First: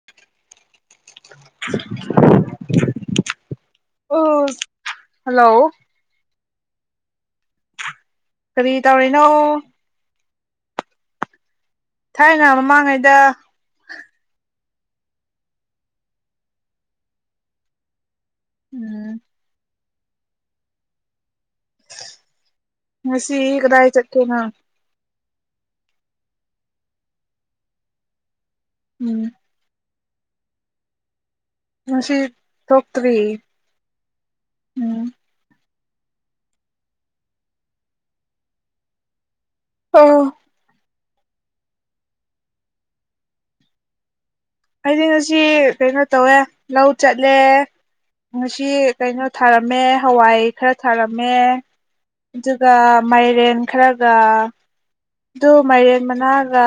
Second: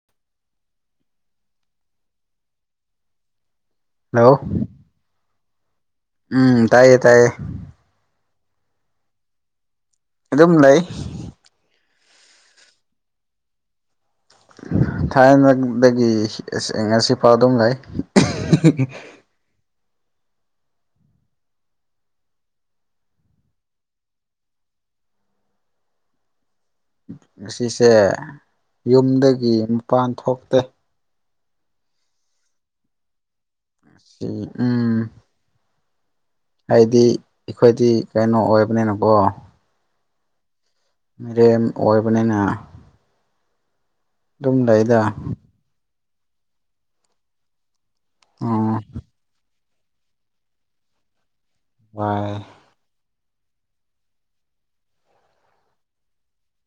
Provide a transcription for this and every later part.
[unintelligible] ꯍꯥꯜꯂꯣ ꯑꯣ ꯍꯜꯂꯣ ꯎꯝ ꯇꯥꯏꯌꯦ ꯇꯥꯏꯌꯦ ꯀꯔꯤ ꯇꯧꯔꯤꯅꯣ ꯑꯗꯨꯝ ꯂꯩ ꯊꯥꯏꯅ ꯃꯃꯥꯡꯉꯩꯗ ꯊꯥꯏꯅꯅꯗꯒꯤ ꯑ ꯉꯁꯤꯐꯥꯎ ꯑꯗꯨꯝ ꯂꯩ ꯎꯝ ꯉꯁꯤ ꯀꯗꯥꯏ ꯆꯠꯀꯦ ꯅꯪ ꯉꯁꯤꯁꯦ ꯎꯝ ꯌꯨꯝꯗꯒꯤ ꯃꯄꯥꯟ ꯊꯣꯛꯇꯦ ꯉꯁꯤ ꯊꯣꯛꯇ꯭ꯔꯤ ꯎꯝ ꯍꯥꯏꯗꯤ ꯑꯩꯈꯣꯏꯗꯤ ꯀꯩꯅꯣ ꯑꯣꯏꯕꯅꯤꯅ ꯀꯣ ꯑꯥ ꯔꯦꯟ ꯑꯣꯏꯕꯅꯤꯅ ꯑꯗꯨꯝ ꯂꯩꯗ ꯑꯩꯗꯤ ꯉꯁꯤ ꯀꯩꯅꯣ ꯇꯧꯋꯦ ꯂꯧ ꯆꯠꯂꯦ ꯉꯁꯤ ꯎꯝ ꯀꯩꯅꯣ ꯊꯥꯔꯞ ꯃꯦ ꯍꯋꯥꯏ ꯈꯔ ꯊꯥꯔꯝꯃꯦ ꯋꯥꯏꯌꯦ ꯆꯥ꯬꯬ꯃꯥꯏꯔꯦꯟ ꯈꯔꯒ ꯑꯗꯨ ꯃꯥꯏꯔꯦꯟ ꯃꯅꯥꯒ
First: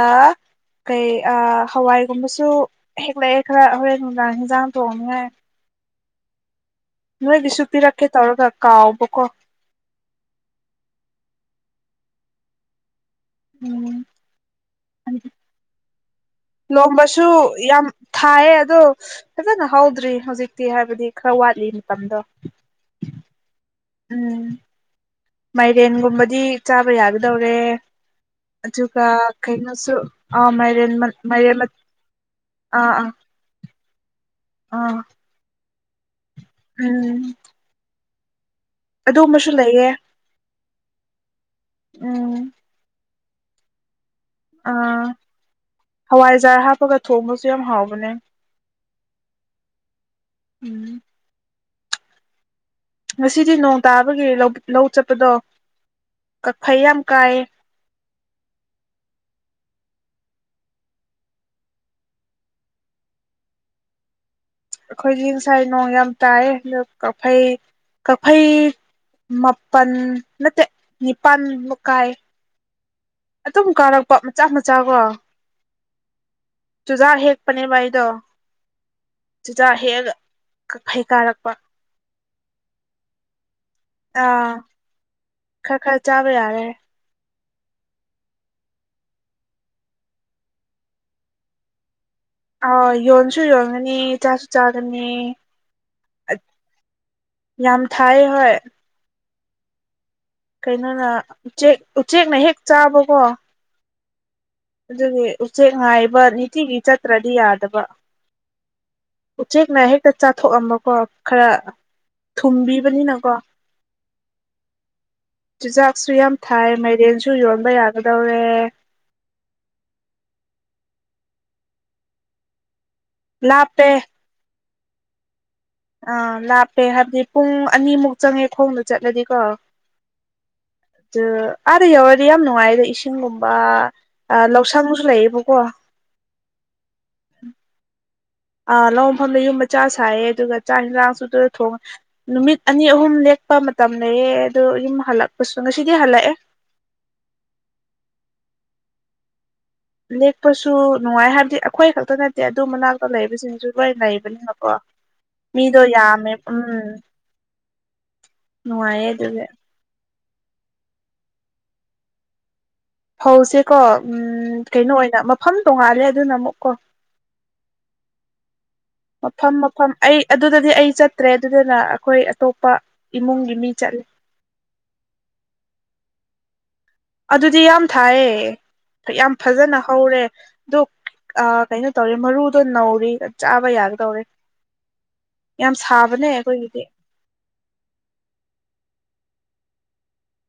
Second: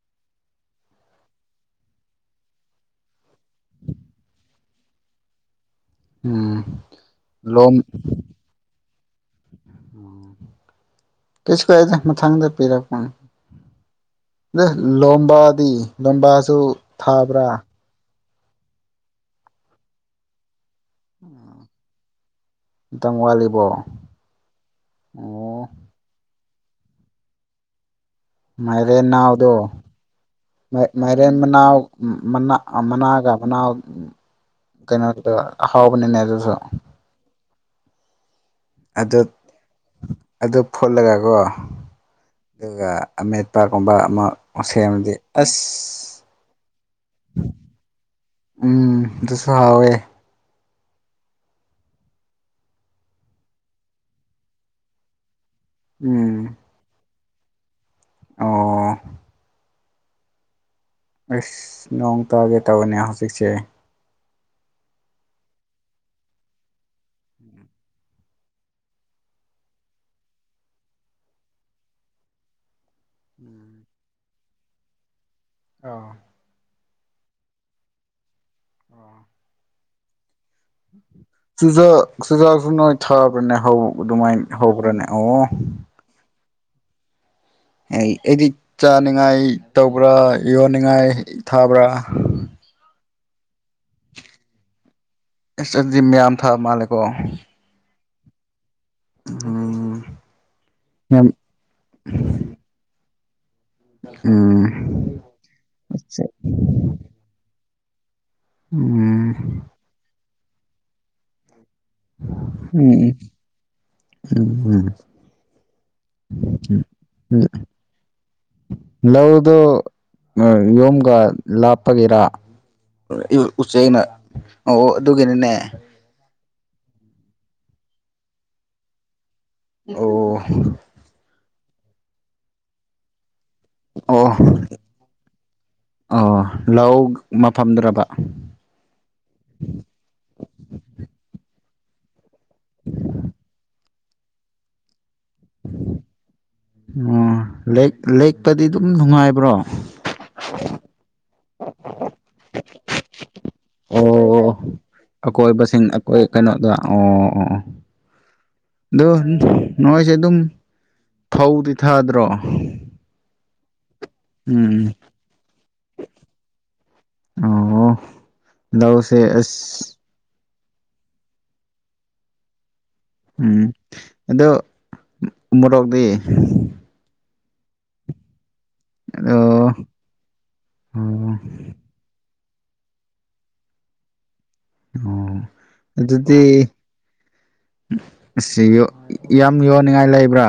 ꯀꯩ ꯑꯥ ꯍꯋꯥꯏꯒꯨꯝꯕꯁꯨ ꯍꯦꯛ ꯂꯛꯑꯦ ꯈꯔ ꯍꯣꯔꯦꯟ ꯅꯨꯡꯗꯥꯡ ꯏꯟꯖꯥꯡ ꯊꯣꯡꯅꯤꯡꯉꯥꯏ ꯎꯝ ꯅꯣꯏꯒꯤꯁꯨ ꯂꯣꯝ ꯄꯤꯔꯛꯀꯦ ꯇꯧꯔꯒ ꯀꯥꯎꯕ ꯀꯣ ꯀꯩꯁꯨ ꯀꯥꯏꯗꯦ ꯃꯊꯪꯗ ꯄꯤꯔꯛꯄ ꯎꯝ ꯂꯣꯝꯕꯥꯗꯤ ꯂꯣꯝꯕꯥꯁꯤ ꯂꯣꯝꯕꯁꯨ ꯌꯥꯝ ꯊꯥꯏꯌꯦ ꯑꯗꯣ ꯐꯥꯖꯅ ꯍꯧꯗ꯭ꯔꯤ ꯍꯧꯖꯤꯛꯇꯤ ꯍꯥꯏꯕꯗꯤ ꯈꯔ ꯋꯥꯠꯂꯤ ꯃꯇꯝꯗꯣ ꯃꯇꯝ ꯋꯥꯠꯂꯤꯕꯣ ꯎꯝ ꯑꯣ ꯃꯥꯏꯔꯦꯟꯒꯨꯝꯕꯗꯤ ꯆꯥꯕ ꯌꯥꯒꯗꯧꯔꯦ ꯑꯗꯨꯒ ꯃꯥꯏꯔꯦꯟ ꯅꯥꯎꯗꯣ ꯀꯩꯅꯣꯁꯨ ꯑ ꯃꯥꯏꯔꯦꯟ ꯑꯥ ꯃꯅꯥꯎ ꯃꯅꯥ ꯑꯥ ꯃꯅꯥꯒ ꯃꯅꯥꯎ ꯑꯥ ꯀꯩꯅꯣꯗꯨ ꯍꯥꯎꯕꯅꯤꯅꯦ ꯑꯗꯨꯁꯨ ꯎꯝ ꯑꯗꯨ ꯑꯗꯨꯝꯕꯁꯨ ꯂꯩꯌꯦ ꯑꯗꯨ ꯐꯨꯠꯂꯒꯀꯣ ꯎꯝ ꯑꯗꯨꯒ ꯑꯃꯦꯠꯄꯥꯀꯨꯝꯕ ꯑꯃꯥ ꯑꯥ ꯍꯋꯥꯏꯖꯥꯔ ꯍꯥꯞꯄꯒ ꯊꯣꯡꯕꯁꯨ ꯌꯥꯝ ꯍꯥꯎꯕꯅꯦ ꯎꯝ ꯑꯗꯨꯁꯨ ꯍꯥꯎꯋꯦ ꯎꯝ ꯉꯁꯤꯗꯤ ꯅꯣꯡ ꯇꯥꯕꯒꯤ ꯂꯧ ꯆꯠꯄꯗꯣ ꯎꯝ ꯀꯛꯐꯩ ꯌꯥꯝ ꯀꯥꯏꯌꯦ ꯑꯣ ꯑꯁ ꯅꯣꯡ ꯇꯥꯒꯦ ꯇꯧꯋꯤꯅꯦ ꯍꯧꯖꯤꯛꯁꯦ ꯑꯩꯈꯣꯏꯗꯤ ꯉꯁꯥꯏ ꯅꯣꯡ ꯌꯥꯝ ꯇꯥꯏꯌꯦ ꯀꯛꯐꯩ ꯀꯛꯐꯩ ꯃꯥꯄꯜ ꯅꯠꯇꯦ ꯅꯤꯄꯥꯜ ꯃꯨꯛ ꯀꯥꯌꯦ ꯑꯗꯨꯝ ꯀꯥꯔꯛꯄ ꯃꯆꯥ ꯃꯆꯥ ꯀꯣ ꯑꯥ ꯆꯨꯖꯥꯛ ꯍꯦꯛꯄꯅꯦꯕ ꯑꯩꯗꯣ ꯆꯨꯖꯥꯛ ꯍꯦꯛꯑꯒ ꯀꯥꯛꯐꯩ ꯀꯥꯔꯛꯄ ꯆꯨꯖꯥꯛ ꯆꯨꯖꯥꯛꯁꯨ ꯅꯣꯏ ꯊꯥꯕ꯭ꯔꯥꯅꯦ ꯍꯧ ꯑꯥ ꯑꯗꯨꯃꯥꯏꯅ ꯍꯧꯕ꯭ꯔꯅꯦ ꯑꯣ ꯈꯔ ꯈꯔ ꯆꯥꯕ ꯌꯥꯔꯦ ꯑꯩꯗꯤ ꯆꯥꯅꯤꯡꯉꯥꯏ ꯇꯧꯕ꯭ꯔꯥ ꯌꯣꯟꯅꯤꯡꯉꯥꯏ ꯊꯥꯕ꯭ꯔꯥ ꯑꯥ ꯌꯣꯟꯁꯨ ꯌꯣꯟꯒꯅꯤ ꯆꯥꯁꯨ ꯆꯥꯒꯅꯤ ꯑꯁ ꯑꯗꯨꯗꯤ ꯃꯌꯥꯝ ꯊꯥꯕ ꯃꯥꯜꯂꯦ ꯀꯣ ꯌꯥꯝ ꯊꯥꯏꯌ‌ꯦ ꯍꯣꯏ ꯎꯝ ꯀꯩꯅꯣꯅꯥ ꯌꯥꯝ ꯎꯆꯦꯛ ꯎꯆꯦꯛꯅ ꯍꯦꯛ ꯆꯥꯕꯀꯣ ꯎꯝ ꯑꯗꯨꯒꯤ ꯎꯆꯦꯛ ꯉꯥꯏꯕ ꯅꯤꯇꯤꯒꯤ ꯆꯠꯇ꯭ꯔꯗꯤ ꯌꯥꯗꯕ ꯎꯝ ꯎꯆꯦꯛꯅ ꯍꯦꯛꯇ ꯆꯥꯊꯣꯛꯑꯝꯕꯀꯣ ꯈꯔ ꯎꯝ ꯊꯨꯝꯕꯤꯕꯅꯤꯅꯀꯣ ꯎꯝꯝ ꯆꯤꯖꯥꯛꯁꯨ ꯌꯥꯝ ꯊꯥꯏ ꯃꯥꯏꯔꯦꯟꯁꯨ ꯌꯣꯟꯕ ꯌꯥꯒꯗꯧꯔꯦ ꯂꯧꯗꯨ ꯌꯣꯝꯒ ꯂꯥꯞꯄꯒꯤꯔꯥ ꯂꯥꯞꯄꯦ ꯎꯆꯦꯛꯩꯅ ꯑꯣ ꯑꯗꯨꯒꯤꯅꯤꯅꯦ ꯑꯥ ꯂꯥꯞꯄꯦ ꯍꯥꯏꯕꯗꯤ ꯄꯨꯡ ꯑꯅꯤꯃꯨꯛ ꯆꯪꯉꯦ ꯈꯣꯡꯅꯥ ꯆꯠꯂꯗꯤꯀꯣ ꯑꯣ ꯑꯗꯨ ꯑꯥꯗ ꯌꯧꯔꯗꯤ ꯌꯥꯝ ꯅꯨꯡꯉꯥꯏ ꯑꯗꯨ ꯏꯁꯤꯡꯒꯨꯝꯕ ꯑꯣ ꯂꯧꯁꯪꯒꯁꯨ ꯂꯩꯌꯦꯕꯀꯣ ꯑꯣ ꯂꯧ ꯃꯐꯝꯗ꯭ꯔꯕꯥ ꯑꯥ ꯂꯧ ꯃꯐꯝꯗ ꯌꯨꯝ ꯃꯆꯥ ꯁꯥꯏꯌꯦ ꯑꯗꯨꯒ ꯆꯥꯛ ꯌꯦꯟꯖꯥꯡꯁꯨ ꯑꯗꯨꯗꯥ ꯊꯣꯡꯉꯥ ꯅꯨꯃꯤꯠ ꯑꯅꯤ ꯑꯍꯨꯝ ꯂꯦꯛꯄ ꯃꯇꯝ ꯂꯩꯌꯦ ꯑꯗꯣ ꯌꯨꯝ ꯍꯜꯂꯛꯄꯁꯨ ꯉꯁꯤꯗꯤ ꯍꯜꯂꯛꯑꯦ ꯑꯣ ꯂ‌ꯦꯛ ꯂꯦꯛꯄꯗꯤ ꯑꯗꯨꯝ ꯅꯨꯡꯉꯥꯏꯕ꯭ꯔꯣ ꯂꯦꯛꯄꯁꯨ ꯅꯨꯡꯉꯥꯏ ꯍꯥꯏꯕꯗꯤ ꯑꯩꯈꯣꯏ ꯈꯛꯇꯥ ꯅꯠꯇꯦ ꯑꯗꯨ ꯃꯅꯥꯛꯇ ꯂꯩꯕꯁꯤꯡꯁꯨ ꯂꯣꯏ ꯑꯣ ꯂꯩꯕꯅꯤꯕꯀꯣ ꯑꯀꯣꯏꯕꯁꯤꯡ ꯑꯣꯏ ꯀꯩꯅꯣꯗ ꯑꯣ ꯑꯣ ꯅꯨꯡꯉꯥꯏꯌꯦ ꯑꯗꯨ ꯑꯗꯨꯒꯤ ꯅꯣꯏꯁꯦ ꯑꯗꯨꯝ ꯐꯧꯗꯤ ꯊꯥꯗ꯭ꯔꯣ ꯐꯧꯁꯦ ꯀꯣ ꯎꯝ ꯀꯩꯅꯣ ꯑꯣꯏꯅ ꯃꯐꯝ ꯇꯣꯡꯉꯥꯜꯂꯦ ꯑꯗꯨꯅ ꯑꯃꯨꯛ ꯀꯣ ꯑꯣ ꯂꯧꯁꯦ ꯃꯐꯝ ꯑꯁ ꯃꯐꯝ ꯑꯩ ꯑꯗꯨꯗꯗꯤ ꯑꯩ ꯆꯠꯇ꯭ꯔꯦ ꯑꯗꯨꯗꯨꯅ ꯑꯩꯈꯣꯏ ꯑꯇꯣꯞꯄ ꯏꯃꯨꯡꯒꯤ ꯎꯝ ꯃꯤ ꯆꯠꯂꯦ ꯑꯗꫭ ꯃꯣꯔꯣꯛꯇꯤ ꯑꯗꯨꯗꯤ ꯌꯥꯝ ꯊꯥꯏꯌꯦ ꯌꯥꯝ ꯑꯗꯣ ꯐꯖꯅ ꯍꯧꯔꯦ ꯑꯗꯨ ꯑꯣ ꯑꯥ ꯀꯩꯅꯣ ꯇꯧꯔꯤ ꯃꯔꯨꯗꯣ ꯅꯧꯔꯤ ꯆꯥꯕ ꯌꯥꯒꯗꯧꯔꯦ ꯑꯣ ꯌꯥꯝ ꯁꯥꯕꯅꯦ ꯑꯩꯈꯣꯏꯒꯤꯗꯤ ꯁꯤꯌꯨ ꯌꯥꯝ ꯌꯣꯟꯅꯤꯡꯉꯥꯏ ꯂꯩꯕ꯭ꯔꯥ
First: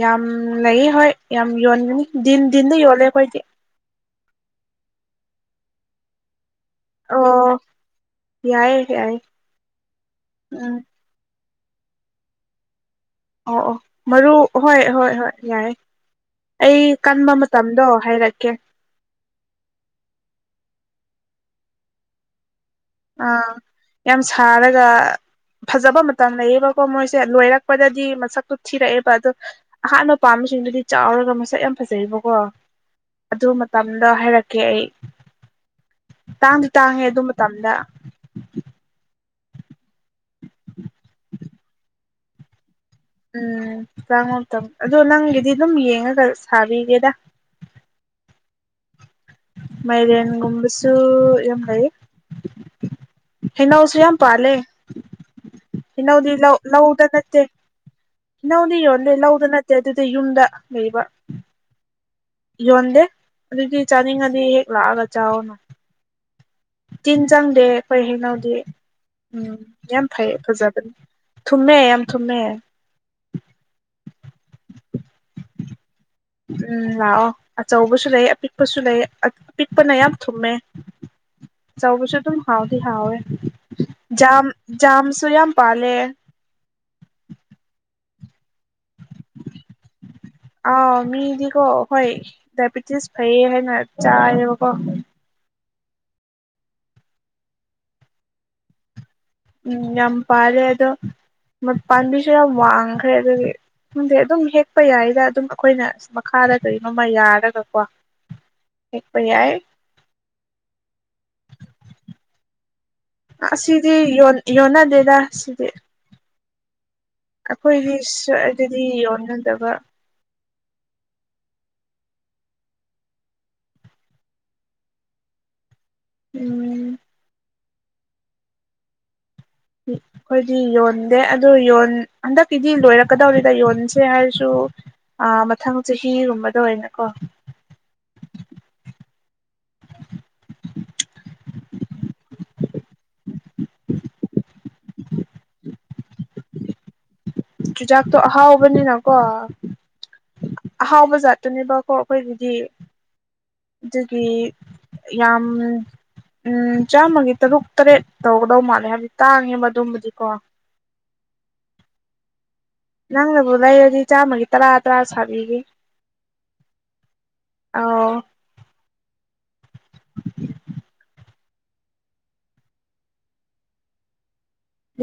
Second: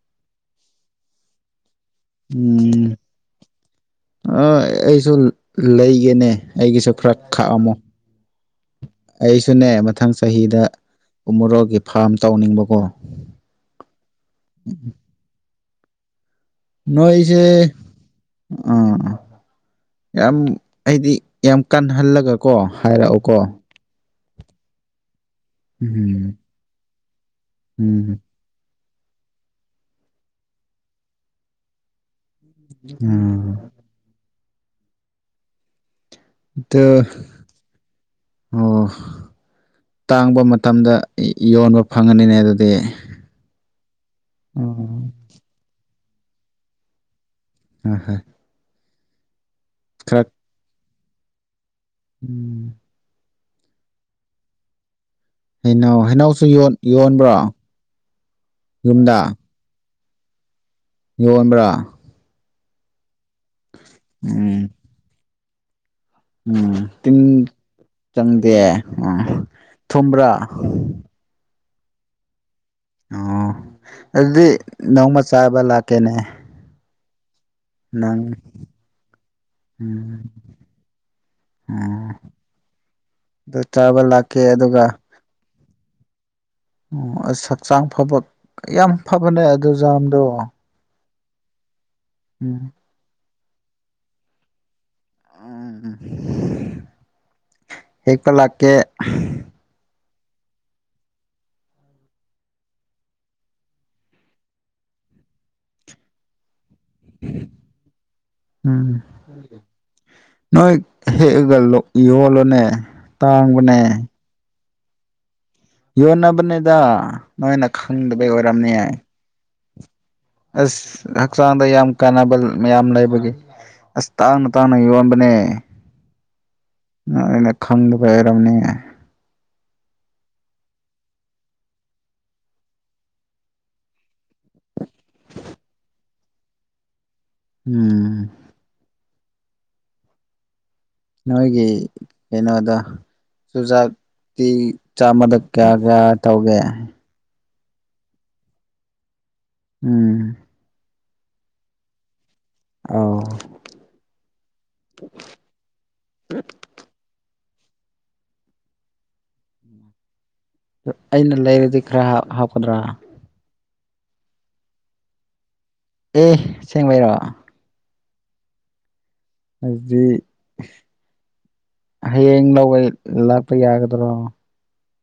ꯌꯥꯝ ꯂꯩ ꯍꯣꯏ ꯌꯥꯝ ꯌꯣꯟꯒꯅꯤ ꯗꯤꯟ ꯗꯤꯟꯗꯥ ꯌꯣꯜꯂꯦ ꯑꯩꯈꯣꯏꯗꯤ ꯑꯥ ꯑꯩꯁꯨ ꯂꯩꯒꯦꯅꯦ ꯑꯩꯒꯤꯁꯨ ꯈꯔ ꯑꯣ ꯈꯥꯛꯑꯝꯃꯣ ꯌꯥꯏꯌꯦ ꯌꯥꯏꯌꯦ ꯑꯩꯁꯨꯅꯦ ꯃꯊꯪ ꯆꯍꯤꯗꯥ ꯎꯝ ꯎꯃꯣꯔꯣꯛꯒꯤ ꯐꯥꯔꯝ ꯇꯧꯅꯤꯡꯕꯀꯣ ꯑꯣ ꯑꯣ ꯃꯔꯨ ꯍꯣꯏ ꯍꯣꯏ ꯍꯣꯏ ꯌꯥꯏꯌ‌ꯦ ꯑꯩ ꯀꯟꯕ ꯃꯇꯝꯗꯣ ꯍꯥꯏꯔꯛꯀꯦ ꯑꯥ ꯑꯥ ꯌꯥꯝ ꯑꯩꯗꯤ ꯌꯥꯝ ꯀꯟꯍꯜꯂꯒꯀꯣ ꯍꯥꯏꯔꯛꯎꯀꯣ ꯑꯥ ꯌꯥꯝ ꯁꯥꯔꯒ ꯐꯖꯕ ꯃꯇꯝ ꯎꯝ ꯂꯩꯌꯦꯕꯀꯣ ꯃꯣꯏꯁꯦ ꯂꯣꯏꯔꯛꯄꯗꯗꯤ ꯎꯝ ꯃꯁꯛꯇꯨ ꯊꯤꯔꯛꯑꯦꯕ ꯑꯗꯣ ꯑꯍꯥꯟꯕ ꯄꯥꯝꯕꯁꯤꯡꯗꯨꯗꯤ ꯆꯥꯎꯔꯒ ꯃꯁꯛ ꯌꯥꯝ ꯐꯖꯩꯕꯀꯣ ꯎꯝ ꯑꯗꯨ ꯃꯇꯝꯗꯥ ꯍꯥꯏꯔꯛꯀꯦ ꯑꯩ ꯇꯥꯡꯗꯤ ꯇꯥꯡꯉꯦ ꯑꯗꯣ ꯑꯗꯨ ꯃꯇꯝꯗ ꯑꯣ ꯇꯥꯡꯕ ꯃꯇꯝꯗ ꯌꯣꯟꯕ ꯐꯪꯉꯅꯤꯅꯦ ꯑꯗꯨꯗꯤ ꯎꯝ ꯆꯥꯃꯛꯇ [unintelligible] ꯑꯗꯨ ꯎꯝ ꯅꯪꯒꯤꯗꯤ ꯑꯗꯨꯝ ꯌꯦꯡꯉꯒ ꯁꯥꯕꯤꯒꯦꯗ ꯎꯝ ꯍꯣꯏ ꯈꯔ ꯃꯥꯏꯔꯦꯟꯒꯨꯝꯕꯁꯨ ꯌꯥꯝ ꯂꯩꯏ ꯎꯝ ꯍꯩꯅꯧꯁꯨ ꯌꯥꯝ ꯄꯥꯂꯦ꯫ ꯍꯩꯅꯧ ꯏꯩꯅꯧꯗꯤ ꯍꯩꯅꯧꯁꯨ ꯂꯧ ꯌꯣꯟ ꯂꯧꯗ ꯌꯣꯟꯕ꯭ꯔꯣ ꯅꯠꯇꯦ ꯏꯩꯅꯧꯗꯤ ꯌꯣꯟꯗꯦ ꯌꯨꯝꯗ ꯂꯧꯗ ꯅꯠ ꯑꯗꯨꯗꯤ ꯌꯨꯝꯗ ꯂꯩꯕ ꯌꯣꯟꯕ꯭ꯔꯥ? ꯌꯣꯟꯗꯦ ꯑꯗꯨꯗꯤ ꯆꯥꯅꯤꯡꯉꯗꯤ ꯍꯦꯛ ꯎꯝ ꯂꯥꯛꯑꯒ ꯆꯥꯎꯅꯥ꯫ ꯇꯤꯟ ꯆꯪꯗꯦ ꯑꯩꯈꯣꯏ ꯍꯩꯩꯅꯧꯗꯤ ꯎꯝ ꯌꯥꯝ ꯐꯩ ꯊꯨꯝꯕ꯭ꯔꯥ ꯐꯖꯕꯅꯤ꯫ ꯊꯨꯝꯃꯦ ꯌꯥꯝ ꯊꯨꯝꯃꯦ꯫ ꯑꯣ ꯑꯗꯨꯗꯤ ꯅꯣꯡꯃ ꯆꯥꯕ ꯂꯥꯛꯀꯦꯅꯦ꯫ ꯎꯝ ꯂꯥꯛꯑꯣ ꯑꯆꯧꯕꯁꯨ ꯅꯪ ꯂꯩ ꯑꯄꯤꯛꯄꯁꯨ ꯂꯩ ꯑꯄꯤꯛꯄꯅ ꯌꯥꯝ ꯎꯝ ꯊꯨꯝꯃꯦ꯫ ꯎꯝ ꯆꯧꯕꯁꯨ ꯑꯗꯨꯝ ꯍꯥꯎꯗꯤ ꯍꯥꯎꯋꯦ ꯑꯗꯨ ꯆꯥꯕ ꯂꯥꯛꯀꯦ ꯖꯥꯝ ꯑꯗꯨꯒ ꯖꯥꯝꯁꯨ ꯌꯥꯝ ꯄꯥꯜꯂꯦ꯫ ꯑꯣ ꯑꯁ ꯍꯛꯆꯥꯡ ꯐꯕ ꯌꯥꯝ ꯐꯕꯅꯦ ꯑꯗꯨꯖꯥꯝꯗꯣ꯫ ꯑꯥꯎ ꯃꯤꯗꯤꯀꯣ ꯍꯣꯏ ꯗꯥꯏꯕꯤꯇꯤꯁ ꯐꯩꯌꯦ ꯍꯥꯏꯅ ꯆꯥꯏꯌꯦꯕꯀꯣ꯫ ꯎꯝ ꯎꯝ ꯎꯝ ꯍꯦꯛꯄ ꯂꯥꯛꯀꯦ꯫ ꯎꯝ ꯌꯥꯝ ꯄꯥꯜꯂꯦ ꯑꯗꯣ ꯄꯥꯝꯕꯤꯁꯨ ꯌꯥꯝ ꯋꯥꯡꯈ꯭ꯔꯦ ꯑꯗꯨꯒꯤ ꯑꯗꯨꯝ ꯍꯦꯛꯄ ꯌꯥꯏꯗ ꯑꯗꯨꯝ ꯑꯈꯣꯏꯅ ꯃꯈꯥꯗ ꯀꯩꯅꯣꯝꯃ ꯌꯥꯔꯒꯀꯣ ꯎꯝ ꯍꯦꯛꯄ ꯌꯥꯏ ꯅꯣꯏ ꯍꯦꯛꯑꯒ ꯂꯣꯛ ꯌꯣꯜꯂꯣꯅꯦ ꯫ ꯁꯤꯗꯤ ꯌꯣꯟ ꯌꯣꯟꯅꯗꯦꯗ ꯁꯤꯗꯤ꯫ ꯌꯣꯟꯅꯕꯅꯦꯗ ꯅꯣꯏꯅ ꯑꯩꯈꯣꯏꯗꯤ ꯈꯪꯗꯕꯩ ꯁ ꯑꯣꯏꯔꯝꯅꯤ꯫ ꯑꯗꯨꯗꯤ ꯌꯣꯟꯅꯗꯕ ꯑꯁ ꯍꯛꯆꯥꯡꯗ ꯌꯥꯝ ꯀꯥꯟꯅꯕ ꯃꯌꯥꯝ ꯂꯩꯕꯒꯤ ꯑꯁ ꯇꯥꯡꯅ ꯇꯥꯡꯅ ꯌꯣꯟꯕꯅꯦ꯫ ꯎꯝ ꯅꯣꯏꯅ ꯈꯪꯗꯕꯩ ꯑꯣꯏꯔꯝꯅꯤ꯫ [unintelligible] ꯑꯈꯣꯏꯗꯤ ꯌꯣꯟꯗꯦ ꯑꯗꯨ ꯌꯣꯟ ꯍꯟꯗꯛꯀꯤꯗꯤ ꯂꯣꯏꯔꯛꯀꯗꯧꯔꯤꯗ ꯌꯣꯟꯁꯦ ꯍꯥꯏꯔꯁꯨ ꯑ ꯃꯊꯪ ꯆꯍꯤꯒꯨꯝꯕꯗ ꯑꯣꯏꯅꯀꯣ ꯎꯝ ꯅꯣꯏꯒꯤ ꯀꯩꯅꯣꯗ ꯆꯨꯖꯥꯛꯇꯤ ꯆꯥꯝꯃꯗꯛ ꯀꯌꯥ ꯀꯌꯥ ꯇꯧꯒꯦ? ꯆꯨꯖꯥꯛꯇꯣ ꯑꯍꯥꯎꯕꯅꯤꯅꯀꯣ ꯎꯝ ꯑꯍꯥꯎꯕ ꯖꯥꯠꯇꯨꯅꯦꯕꯀꯣ ꯑꯈꯣꯏꯒꯤꯗꯤ ꯑꯧ ꯑꯗꯨꯒꯤ ꯌꯥꯝ ꯎꯝ ꯆꯥꯝꯃꯒꯤ ꯇꯔꯨꯛ ꯇꯔꯦꯠ ꯇꯧꯒꯗꯧ ꯃꯥꯜꯂꯦ ꯍꯥꯏꯕꯗꯤ ꯇꯥꯡꯉꯦꯕ ꯑꯗꯨꯝꯕꯗꯤꯀꯣ꯫ ꯑꯩꯅ ꯂꯩꯔꯗꯤ ꯈꯔ ꯍꯥꯞꯀꯗ꯭ꯔꯥ? ꯅꯪꯅꯕꯨ ꯂꯩꯔꯗꯤ ꯆꯥꯝꯃꯒꯤ ꯇꯔꯥ ꯇꯔꯥ ꯁꯥꯕꯤꯒꯦ꯫ ꯑꯦ ꯁꯦꯡꯕꯩꯔꯣ? ꯑꯧ ꯑꯗꯨꯗꯤ ꯍꯌꯦꯡ ꯂꯧꯕ ꯂꯥꯛꯄ ꯌꯥꯒꯗ꯭ꯔꯣ?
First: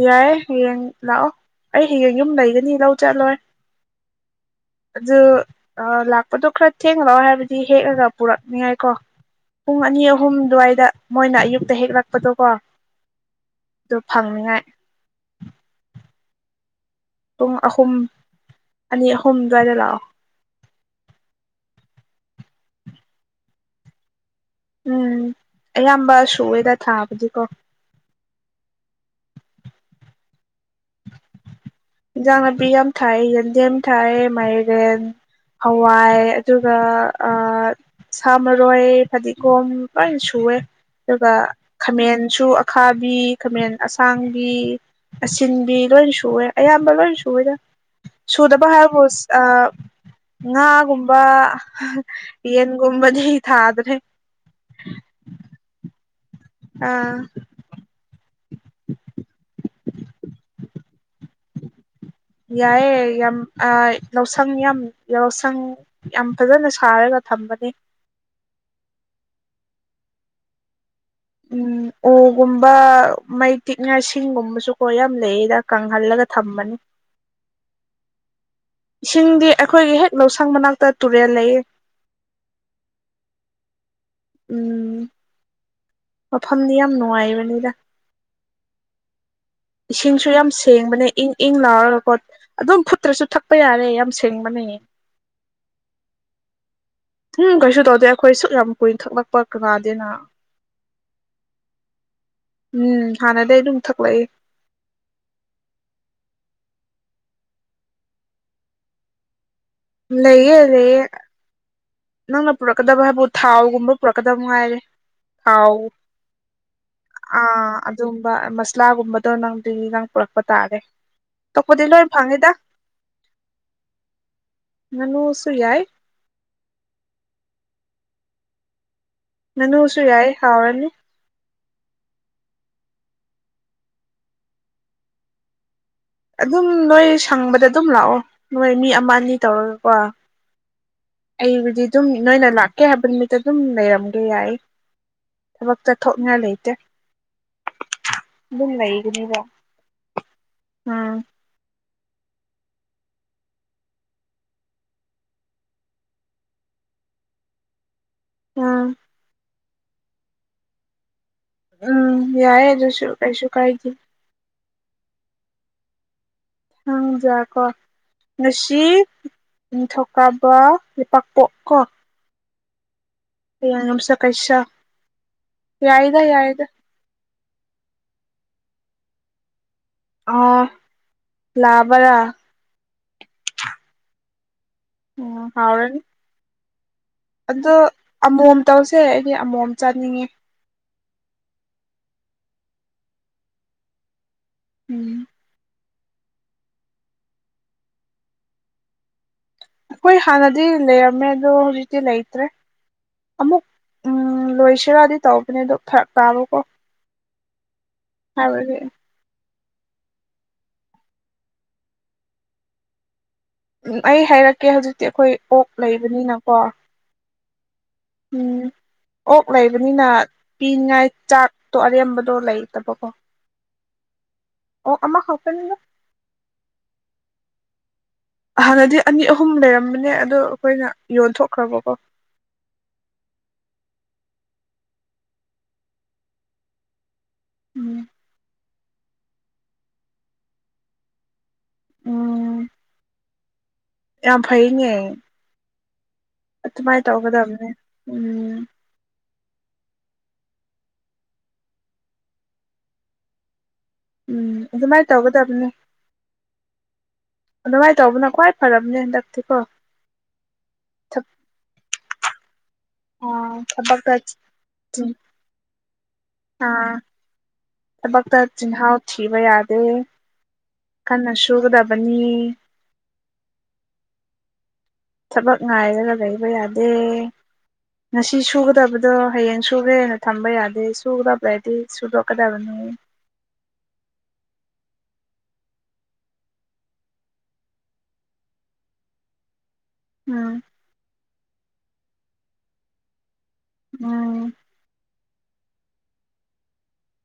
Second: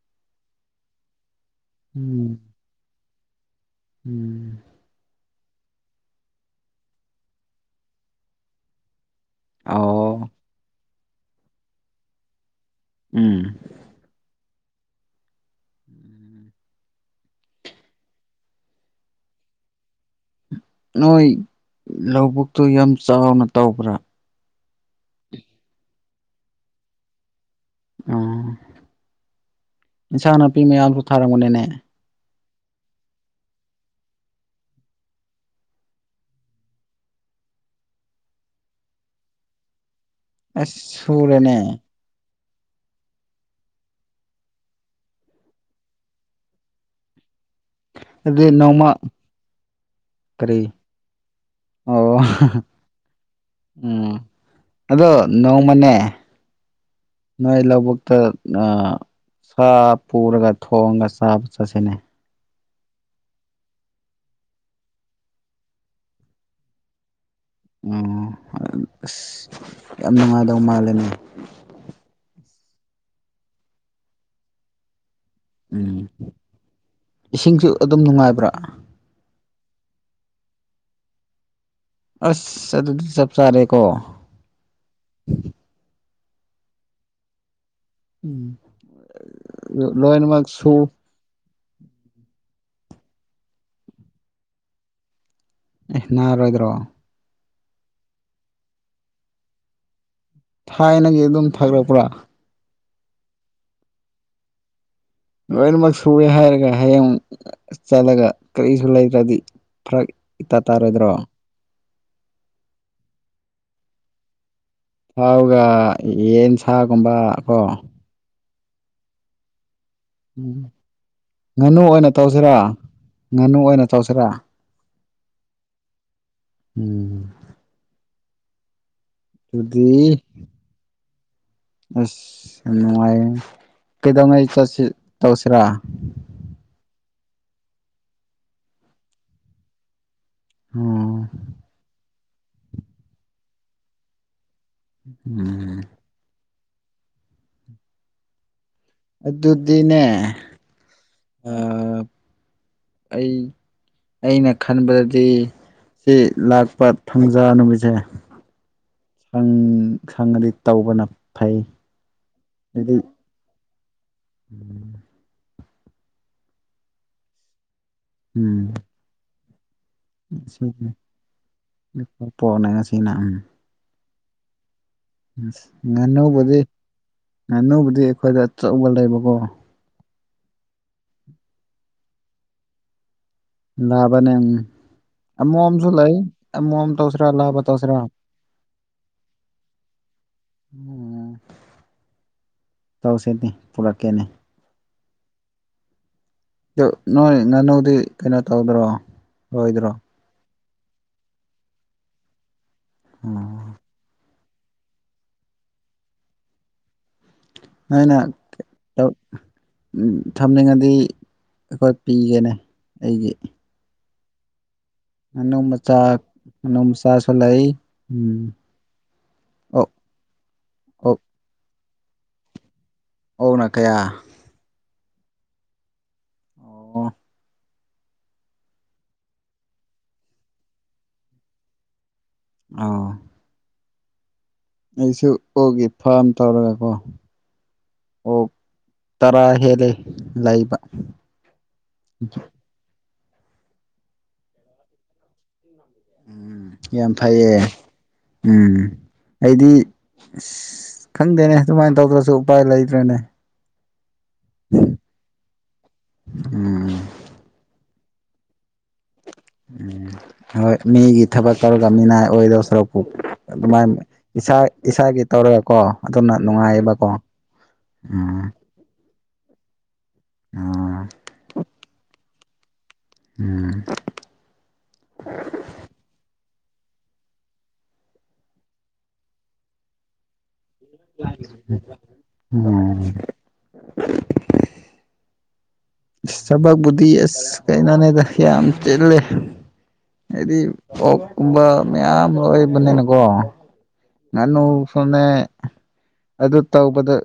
ꯌꯥꯏꯑꯦ ꯍꯌꯦꯡ ꯂꯥꯛꯑꯣ ꯑꯩ ꯍꯌꯦꯡ ꯌꯨꯝ ꯎꯝ ꯂꯩꯒꯅꯤ ꯂꯧ ꯆꯠꯂꯣꯏ꯫ ꯎꯝ ꯑꯗꯨ ꯂꯥꯛꯄꯗꯣ ꯈꯔ ꯊꯦꯡꯅ ꯂꯥꯛꯑꯣ ꯍꯥꯏꯕꯗꯤ ꯍꯦꯛꯂꯒ ꯄꯨꯔꯛꯅꯤꯉꯥꯏꯀꯣ꯫ ꯄꯨꯡ ꯑꯅꯤ ꯑꯣ ꯑꯍꯨꯝ ꯑꯗꯨꯋꯥꯏꯗ ꯃꯣꯏꯅ ꯑꯌꯨꯛꯇ ꯍꯦꯛꯂꯛꯄꯗꯣ ꯀꯣ꯫ ꯎꯝ ꯑꯗꯨꯣ ꯐꯪꯅꯤꯉꯥꯏ ꯄꯨꯡ ꯑꯍꯨꯝ ꯑꯅꯤ ꯑꯍꯨꯝ ꯑꯗꯨꯋꯥꯏꯗ ꯂꯥꯛꯑꯣ ꯅꯣꯏ ꯂꯧꯕꯨꯛꯇꯨ ꯌꯥꯝ ꯆꯥꯎꯅ ꯇꯧꯕ꯭ꯔꯥ ꯎꯝ ꯑꯌꯥꯝꯕ ꯁꯨꯑꯦꯗ ꯊꯥꯕꯗꯤꯀꯣ ꯑꯣ ꯏꯟꯁꯥꯡ ꯅꯥꯄꯤ ꯃꯌꯥꯝꯁꯨ ꯊꯥꯔꯝꯕꯅꯦꯅꯦ ꯏꯟꯖꯥꯡ ꯅꯥꯄꯤ ꯌꯥꯝ ꯊꯥꯏ ꯌꯦꯟꯗꯦꯝ ꯊꯥꯏ ꯃꯥꯏꯔꯦꯟ ꯍꯋꯥꯏ ꯑꯗꯨꯒ ꯁꯥ ꯃꯔꯣꯏ ꯐꯗꯤꯒꯣꯝ ꯂꯣꯏ ꯁꯨꯑꯦ ꯑꯁ ꯑꯗꯨꯒ ꯁꯨꯔꯦꯅꯦ ꯈꯥꯃꯦꯟꯁꯨ ꯈꯥꯕꯤ ꯈꯥꯃꯦꯟ ꯑꯁꯥꯡꯕꯤ ꯑꯁꯤꯟꯕꯤ ꯂꯣꯏꯅ ꯁꯨꯋꯦ ꯑꯌꯥꯝꯕ ꯂꯣꯏꯅ ꯁꯨꯋꯦꯗ ꯑꯗꯨꯗꯤ ꯁꯨꯗꯕ ꯅꯣꯡꯃ ꯍꯥꯏꯕꯨ ꯀꯔꯤ ꯉꯥꯒꯨꯝꯕ ꯑꯣ ꯌꯦꯟꯒꯨꯝꯕꯗꯤ ꯊꯥꯗ꯭ꯔꯦ ꯎꯝ ꯑꯗꯣ ꯅꯣꯡꯃꯅꯦ ꯑꯥ ꯅꯣꯏ ꯂꯧꯕꯨꯛꯇ ꯁꯥ ꯄꯨꯔꯒ ꯊꯣꯡꯉꯒ ꯆꯥꯕ ꯆꯠꯁꯤꯅꯦ ꯌꯥꯏꯑꯦ ꯌꯥꯝ ꯂꯧꯁꯪ ꯌꯥꯝ ꯂꯧꯁꯪ ꯌꯥꯝ ꯐꯖꯅ ꯁꯥꯔꯒ ꯊꯝꯕꯅꯦ ꯑꯣ ꯑꯁ ꯌꯥꯝ ꯅꯨꯡꯉꯥꯏꯗꯕ ꯃꯥꯜꯂꯦꯅꯦ ꯎꯝ ꯎꯒꯨꯝꯕ ꯃꯩ ꯇꯤꯛꯉꯥꯏ ꯁꯤꯡꯒꯨꯝꯕꯁꯨꯀꯣ ꯌꯥꯝ ꯂꯩꯌꯦ ꯎꯝ ꯏꯁꯤꯡꯁꯨ ꯑꯗꯨꯝ ꯅꯨꯡꯉꯥꯏꯕ꯭ꯔꯥ ꯏꯁꯤꯡꯗꯤ ꯑꯩꯈꯣꯏꯒꯤ ꯍꯦꯛ ꯂꯧꯁꯪ ꯃꯅꯥꯛꯇ ꯇꯨꯔꯦꯜ ꯂꯩꯌꯦ ꯑꯁ ꯑꯗꯨꯗꯤ ꯆꯞ ꯆꯥꯔꯦꯀꯣ ꯎꯝ ꯃꯐꯝꯗꯤ ꯌꯥꯝ ꯅꯨꯡꯉꯥꯏꯕꯅꯤꯗ ꯎꯝ ꯏꯁꯤꯡꯁꯨ ꯂꯣꯏꯅꯃꯛ ꯌꯥꯝ ꯁꯨ ꯁꯦꯡꯕꯅꯦ ꯏꯪ ꯏꯪ ꯂꯥꯎꯔꯒꯀꯣꯠ ꯑꯗꯨꯝ ꯐꯨꯠꯇ꯭ꯔꯁꯨ ꯊꯛꯄ ꯌꯥꯔꯦ ꯌꯥꯝ ꯁꯦꯡꯕꯅꯦꯌꯦ ꯑꯦ ꯅꯥꯔꯣꯏꯗ꯭ꯔꯣ ꯎꯝ ꯀꯩꯁꯨ ꯇꯧꯗꯦ ꯑꯩꯈꯣꯏ ꯁꯨꯛ ꯌꯥꯝ ꯀꯨꯏꯅ ꯊꯛꯂꯛꯄ ꯀꯅꯥꯗꯦꯅ ꯊꯥꯏꯅꯒꯤ ꯑꯗꯨꯝ ꯊꯥꯂꯛꯄ꯭ꯔꯥ ꯎꯝ ꯍꯥꯟꯅꯗꯒꯤ ꯑꯗꯨꯝ ꯊꯛꯂꯛꯏ ꯂꯣꯏꯅꯃꯛ ꯁꯨꯑꯦ ꯍꯥꯏꯔꯒ ꯍꯌꯦꯡ ꯆꯠꯂꯒ ꯀꯔꯤꯁꯨ ꯂꯩꯇ꯭ꯔꯗꯤ ꯐꯔꯛ ꯂꯩꯌꯦ ꯏꯇꯥ ꯂꯩꯌꯦ ꯇꯥꯔꯣꯏꯗ꯭ꯔꯣ ꯅꯪꯅ ꯄꯨꯔꯛꯀꯗꯕ ꯍꯥꯏꯕꯨ ꯊꯥꯎꯒꯨꯝꯕ ꯄꯨꯔꯛꯀꯗꯕ ꯉꯥꯏꯔꯦ ꯊꯥꯎꯒ ꯊꯥꯎ ꯌꯦꯟ ꯁꯥꯒꯨꯝꯕ ꯀꯣ ꯑꯗꯨꯒꯨꯝꯕ ꯃꯁꯂꯥꯒꯨꯝꯕꯗꯣ ꯅꯪꯗꯒꯤꯒꯥꯡ ꯄꯨꯔꯛꯄ ꯎꯝ ꯇꯥꯔꯦ ꯉꯥꯅꯨ ꯇꯈꯗꯤ ꯂꯣꯏ ꯑꯣꯏꯅ ꯐꯥꯉꯦꯗ ꯇꯧꯁꯤꯔꯥ ꯉꯥꯅꯨ ꯑꯣꯏꯅ ꯇꯧꯁꯤꯔꯥ ꯉꯥꯅꯨꯁꯨ ꯌꯥꯥꯏ ꯎꯝ ꯑꯗꯨꯗꯤ ꯉꯥꯅꯨꯁꯨ ꯌꯥꯏ ꯍꯥꯎꯔꯅꯤ ꯑꯁ ꯌꯥꯝ ꯅꯨꯡꯉꯥꯏꯌꯦ ꯀꯩꯗꯧꯅꯩ ꯆꯠꯁꯤ ꯇꯧꯁꯤꯔꯥ ꯑꯗꯨꯝ ꯅꯣꯏ ꯁꯪꯕꯗ ꯑꯗꯨꯝ ꯂꯥꯛꯑꯣ ꯅꯣꯏ ꯃꯤ ꯑꯃ ꯑꯅꯤ ꯇꯧꯔꯒꯀꯣ ꯑꯣꯝ ꯑꯩꯕꯨꯗꯤ ꯑꯗꯨꯝ ꯅꯣꯏꯅ ꯂꯥꯛꯀꯦ ꯍꯥꯏꯕ ꯅꯨꯃꯤꯠꯇ ꯑꯗꯨꯝ ꯂꯩꯔꯝꯒꯦ ꯌꯥꯏ ꯎꯝ ꯊꯣꯛꯅ ꯂꯩꯇꯦ ꯑꯗꯨꯝ ꯂꯩ ꯑꯗꯨꯗꯤꯅꯦ ꯑ ꯑꯩ ꯑꯩꯅ ꯈꯟꯕꯗꯗꯤ ꯁꯤ ꯂꯥꯛꯄ ꯊꯥꯡꯖꯥ ꯅꯨꯃꯤꯠꯁꯦ ꯑꯥ꯫ ꯎꯝ ꯈꯪꯉꯗꯤ ꯇꯧꯕꯅ ꯐꯩ ꯎꯝ ꯌꯥꯏ ꯑꯗꯨꯁꯨ ꯀꯩꯁꯨ ꯀꯥꯏꯗꯦ꯫ ꯎꯝ꯫ ꯊꯥꯡꯖꯀꯣ ꯎꯝ ꯉꯁꯤ ꯅꯤꯡꯊꯧ [unintelligible] ꯉꯁꯤꯅ ꯎꯝ꯫ ꯍꯌꯦꯡ ꯌꯨꯝꯁꯥ ꯀꯩꯁꯥ꯫ ꯑꯁ ꯉꯥꯅꯨꯕꯗꯤ ꯉꯥꯅꯧꯕꯗꯤ ꯑꯩꯈꯣꯏꯗ ꯑꯆꯧꯕ ꯂꯩꯕꯀꯣ꯫ ꯑꯥ ꯂꯥꯕꯔꯥ꯫ ꯂꯅꯥꯕꯅꯦ ꯎꯝ ꯎꯝ ꯑꯃꯣꯝꯁꯨ ꯍꯥꯎꯔꯅꯤ ꯂꯩ ꯑꯃꯣꯝ ꯇꯧꯁꯤꯔꯥ ꯂꯥ ꯑꯗꯣ ꯑꯃꯣꯝ ꯇꯧꯁꯦ ꯑꯩꯗꯤ ꯑꯃꯣꯝ ꯆꯥꯅꯤꯡꯉꯦ꯫ ꯎꯝ ꯇꯧꯁꯦꯅꯦ ꯄꯨꯔꯛꯀꯦꯅꯦ꯫ ꯎꯝ꯫ ꯑꯗꯨ ꯅꯣꯏ ꯉꯥꯅꯨꯗꯤ ꯀꯩꯅꯣ ꯇꯧꯗ꯭ꯔꯣ ꯂꯣꯏꯗ꯭ꯔꯣ꯫ ꯑꯩꯈꯣꯏ ꯍꯥꯟꯅꯗꯤ ꯂꯩꯔꯝꯃꯦ ꯑꯗꯣ ꯍꯧꯖꯤꯛꯇꯤ ꯂꯩꯇ꯭ꯔꯦ꯫ ꯑꯃꯨꯛ ꯎ ꯂꯣꯏꯁꯤꯔꯗꯤ ꯇꯧꯕꯧꯕꯅꯦ ꯑꯗꯣ ꯐꯔꯛ ꯇꯥꯕꯀꯣ꯫ ꯅꯣꯏꯅ ꯍꯥꯏꯕꯗꯤ ꯇꯧ ꯎ ꯊꯝꯅꯤꯡꯉꯗꯤ ꯑꯩꯈꯣꯏ ꯄꯤꯒꯦꯅꯦ ꯑꯩꯒꯤ꯫ ꯎꯝ ꯑꯩ ꯍꯥꯏꯔꯛꯀꯦ ꯍꯧꯖꯤꯛꯇꯤ ꯑꯩꯈꯣꯏ ꯑꯣꯛ ꯂꯩꯕꯅꯤꯅꯀꯣ꯫ ꯆꯥꯁꯨ ꯂꯩ ꯎꯝ꯫ ꯑꯣꯛ ꯂꯩꯕꯅꯤꯅ ꯄꯤꯅꯤꯡꯉꯥꯏ ꯑꯣꯛ ꯆꯥꯛꯇꯣ ꯑꯔꯦꯝꯕꯗꯣ ꯂꯩꯇꯕꯀꯣ꯫ ꯑꯣꯛꯅ ꯀꯌꯥ꯫ ꯑꯣꯛ ꯑꯃꯥ ꯈꯛꯇꯅꯤꯗ꯫ ꯑꯣ꯫ ꯍꯥꯟꯅꯗꯤ ꯑꯅꯤ ꯑꯍꯨꯝ ꯂꯩꯔꯝꯕꯅꯦ ꯑꯗꯣ ꯑꯩꯈꯣꯏꯅ ꯌꯣꯟꯊꯣꯛꯈ꯭ꯔꯕꯀꯣ꯫ ꯑꯣ꯫ ꯑꯩꯁꯨ ꯑꯣꯛꯒꯤ ꯐꯥꯝ ꯇꯧꯔꯒꯀꯣ ꯎꯝ ꯑꯣꯛ ꯇꯔꯥ ꯍꯦꯜꯂꯦ ꯂꯩꯕ꯫ ꯎꯝ ꯌꯥꯝ ꯐꯩꯅꯦ꯫ ꯎꯝ ꯑꯗꯨꯃꯥꯏꯅ ꯌꯥꯝ ꯐꯩꯌꯦ ꯇꯧꯒꯗꯕꯅꯦ ꯎꯝ꯫ ꯑꯩꯗꯤ ꯏꯁ ꯈꯪꯗꯦꯅꯦ ꯑꯗꯨꯃꯥꯏꯅ ꯇꯧꯗ꯭ꯔꯁꯨ ꯎꯄꯥꯏ ꯂꯩꯇ꯭ꯔꯦꯅꯦ꯫ ꯎꯝ ꯑꯗꯨꯃꯥꯏꯅ ꯇꯧꯒꯗꯕꯅꯦ ꯎꯝ ꯑꯗꯨꯃꯥꯏ ꯇꯧꯕꯅ ꯈ꯭ꯋꯥꯏ ꯐꯔꯕꯅꯦ ꯍꯟꯗꯛꯇꯤꯀꯣ꯫ ꯎꯝ ꯍꯣꯏ ꯃꯤꯒꯤ ꯊꯕꯛ ꯇꯧꯔꯒ ꯃꯤꯅꯥꯏ ꯑꯣꯏꯗꯧ ꯁꯔꯨꯛ ꯄꯨ ꯑꯗꯨꯃꯥꯏꯅ ꯊꯕꯛꯇ ꯏꯁꯥ ꯏꯁꯥꯒꯤ ꯇꯧꯔꯒꯀꯣ ꯑꯗꯨꯅ ꯅꯨꯡꯉꯥꯏꯌꯦꯕꯀꯣ꯫ ꯊꯕꯛꯇ ꯎꯝ ꯆꯤꯟꯍꯥꯎ ꯊꯤꯕ ꯌꯥꯗꯦ ꯎꯝ ꯀꯟꯅ ꯁꯨꯒꯗꯕꯅꯤ꯫ ꯎꯝ꯫ ꯊꯕꯛ ꯉꯥꯏꯔꯒ ꯂꯩꯕ ꯌꯥꯗꯦ꯫ ꯉꯁꯤ ꯁꯨꯒꯗꯕꯗꯣ ꯍꯌꯦꯡ ꯁꯨꯒꯦꯅ ꯊꯝꯕ ꯌꯥꯗꯦ ꯁꯨꯒꯗꯕ ꯂꯩꯗꯤ ꯁꯨꯗꯣꯛꯀꯗꯕꯅꯤ꯫ ꯎꯝ ꯏꯁ ꯊꯕꯛꯄꯨꯗꯤ ꯑꯁ ꯀꯩꯅꯣꯅꯦꯗ ꯌꯥꯝ ꯆꯤꯜꯂꯦ ꯍꯥꯏꯗꯤ ꯎꯝ ꯑꯣꯛ ꯀꯨꯝꯕ ꯃꯌꯥꯝ ꯂꯣꯏꯕꯅꯤꯅꯀꯣ꯫ ꯎꯝ ꯉꯥꯅꯨꯁꯨꯅꯦ ꯑꯗꯨ ꯇꯧꯕꯗꯨ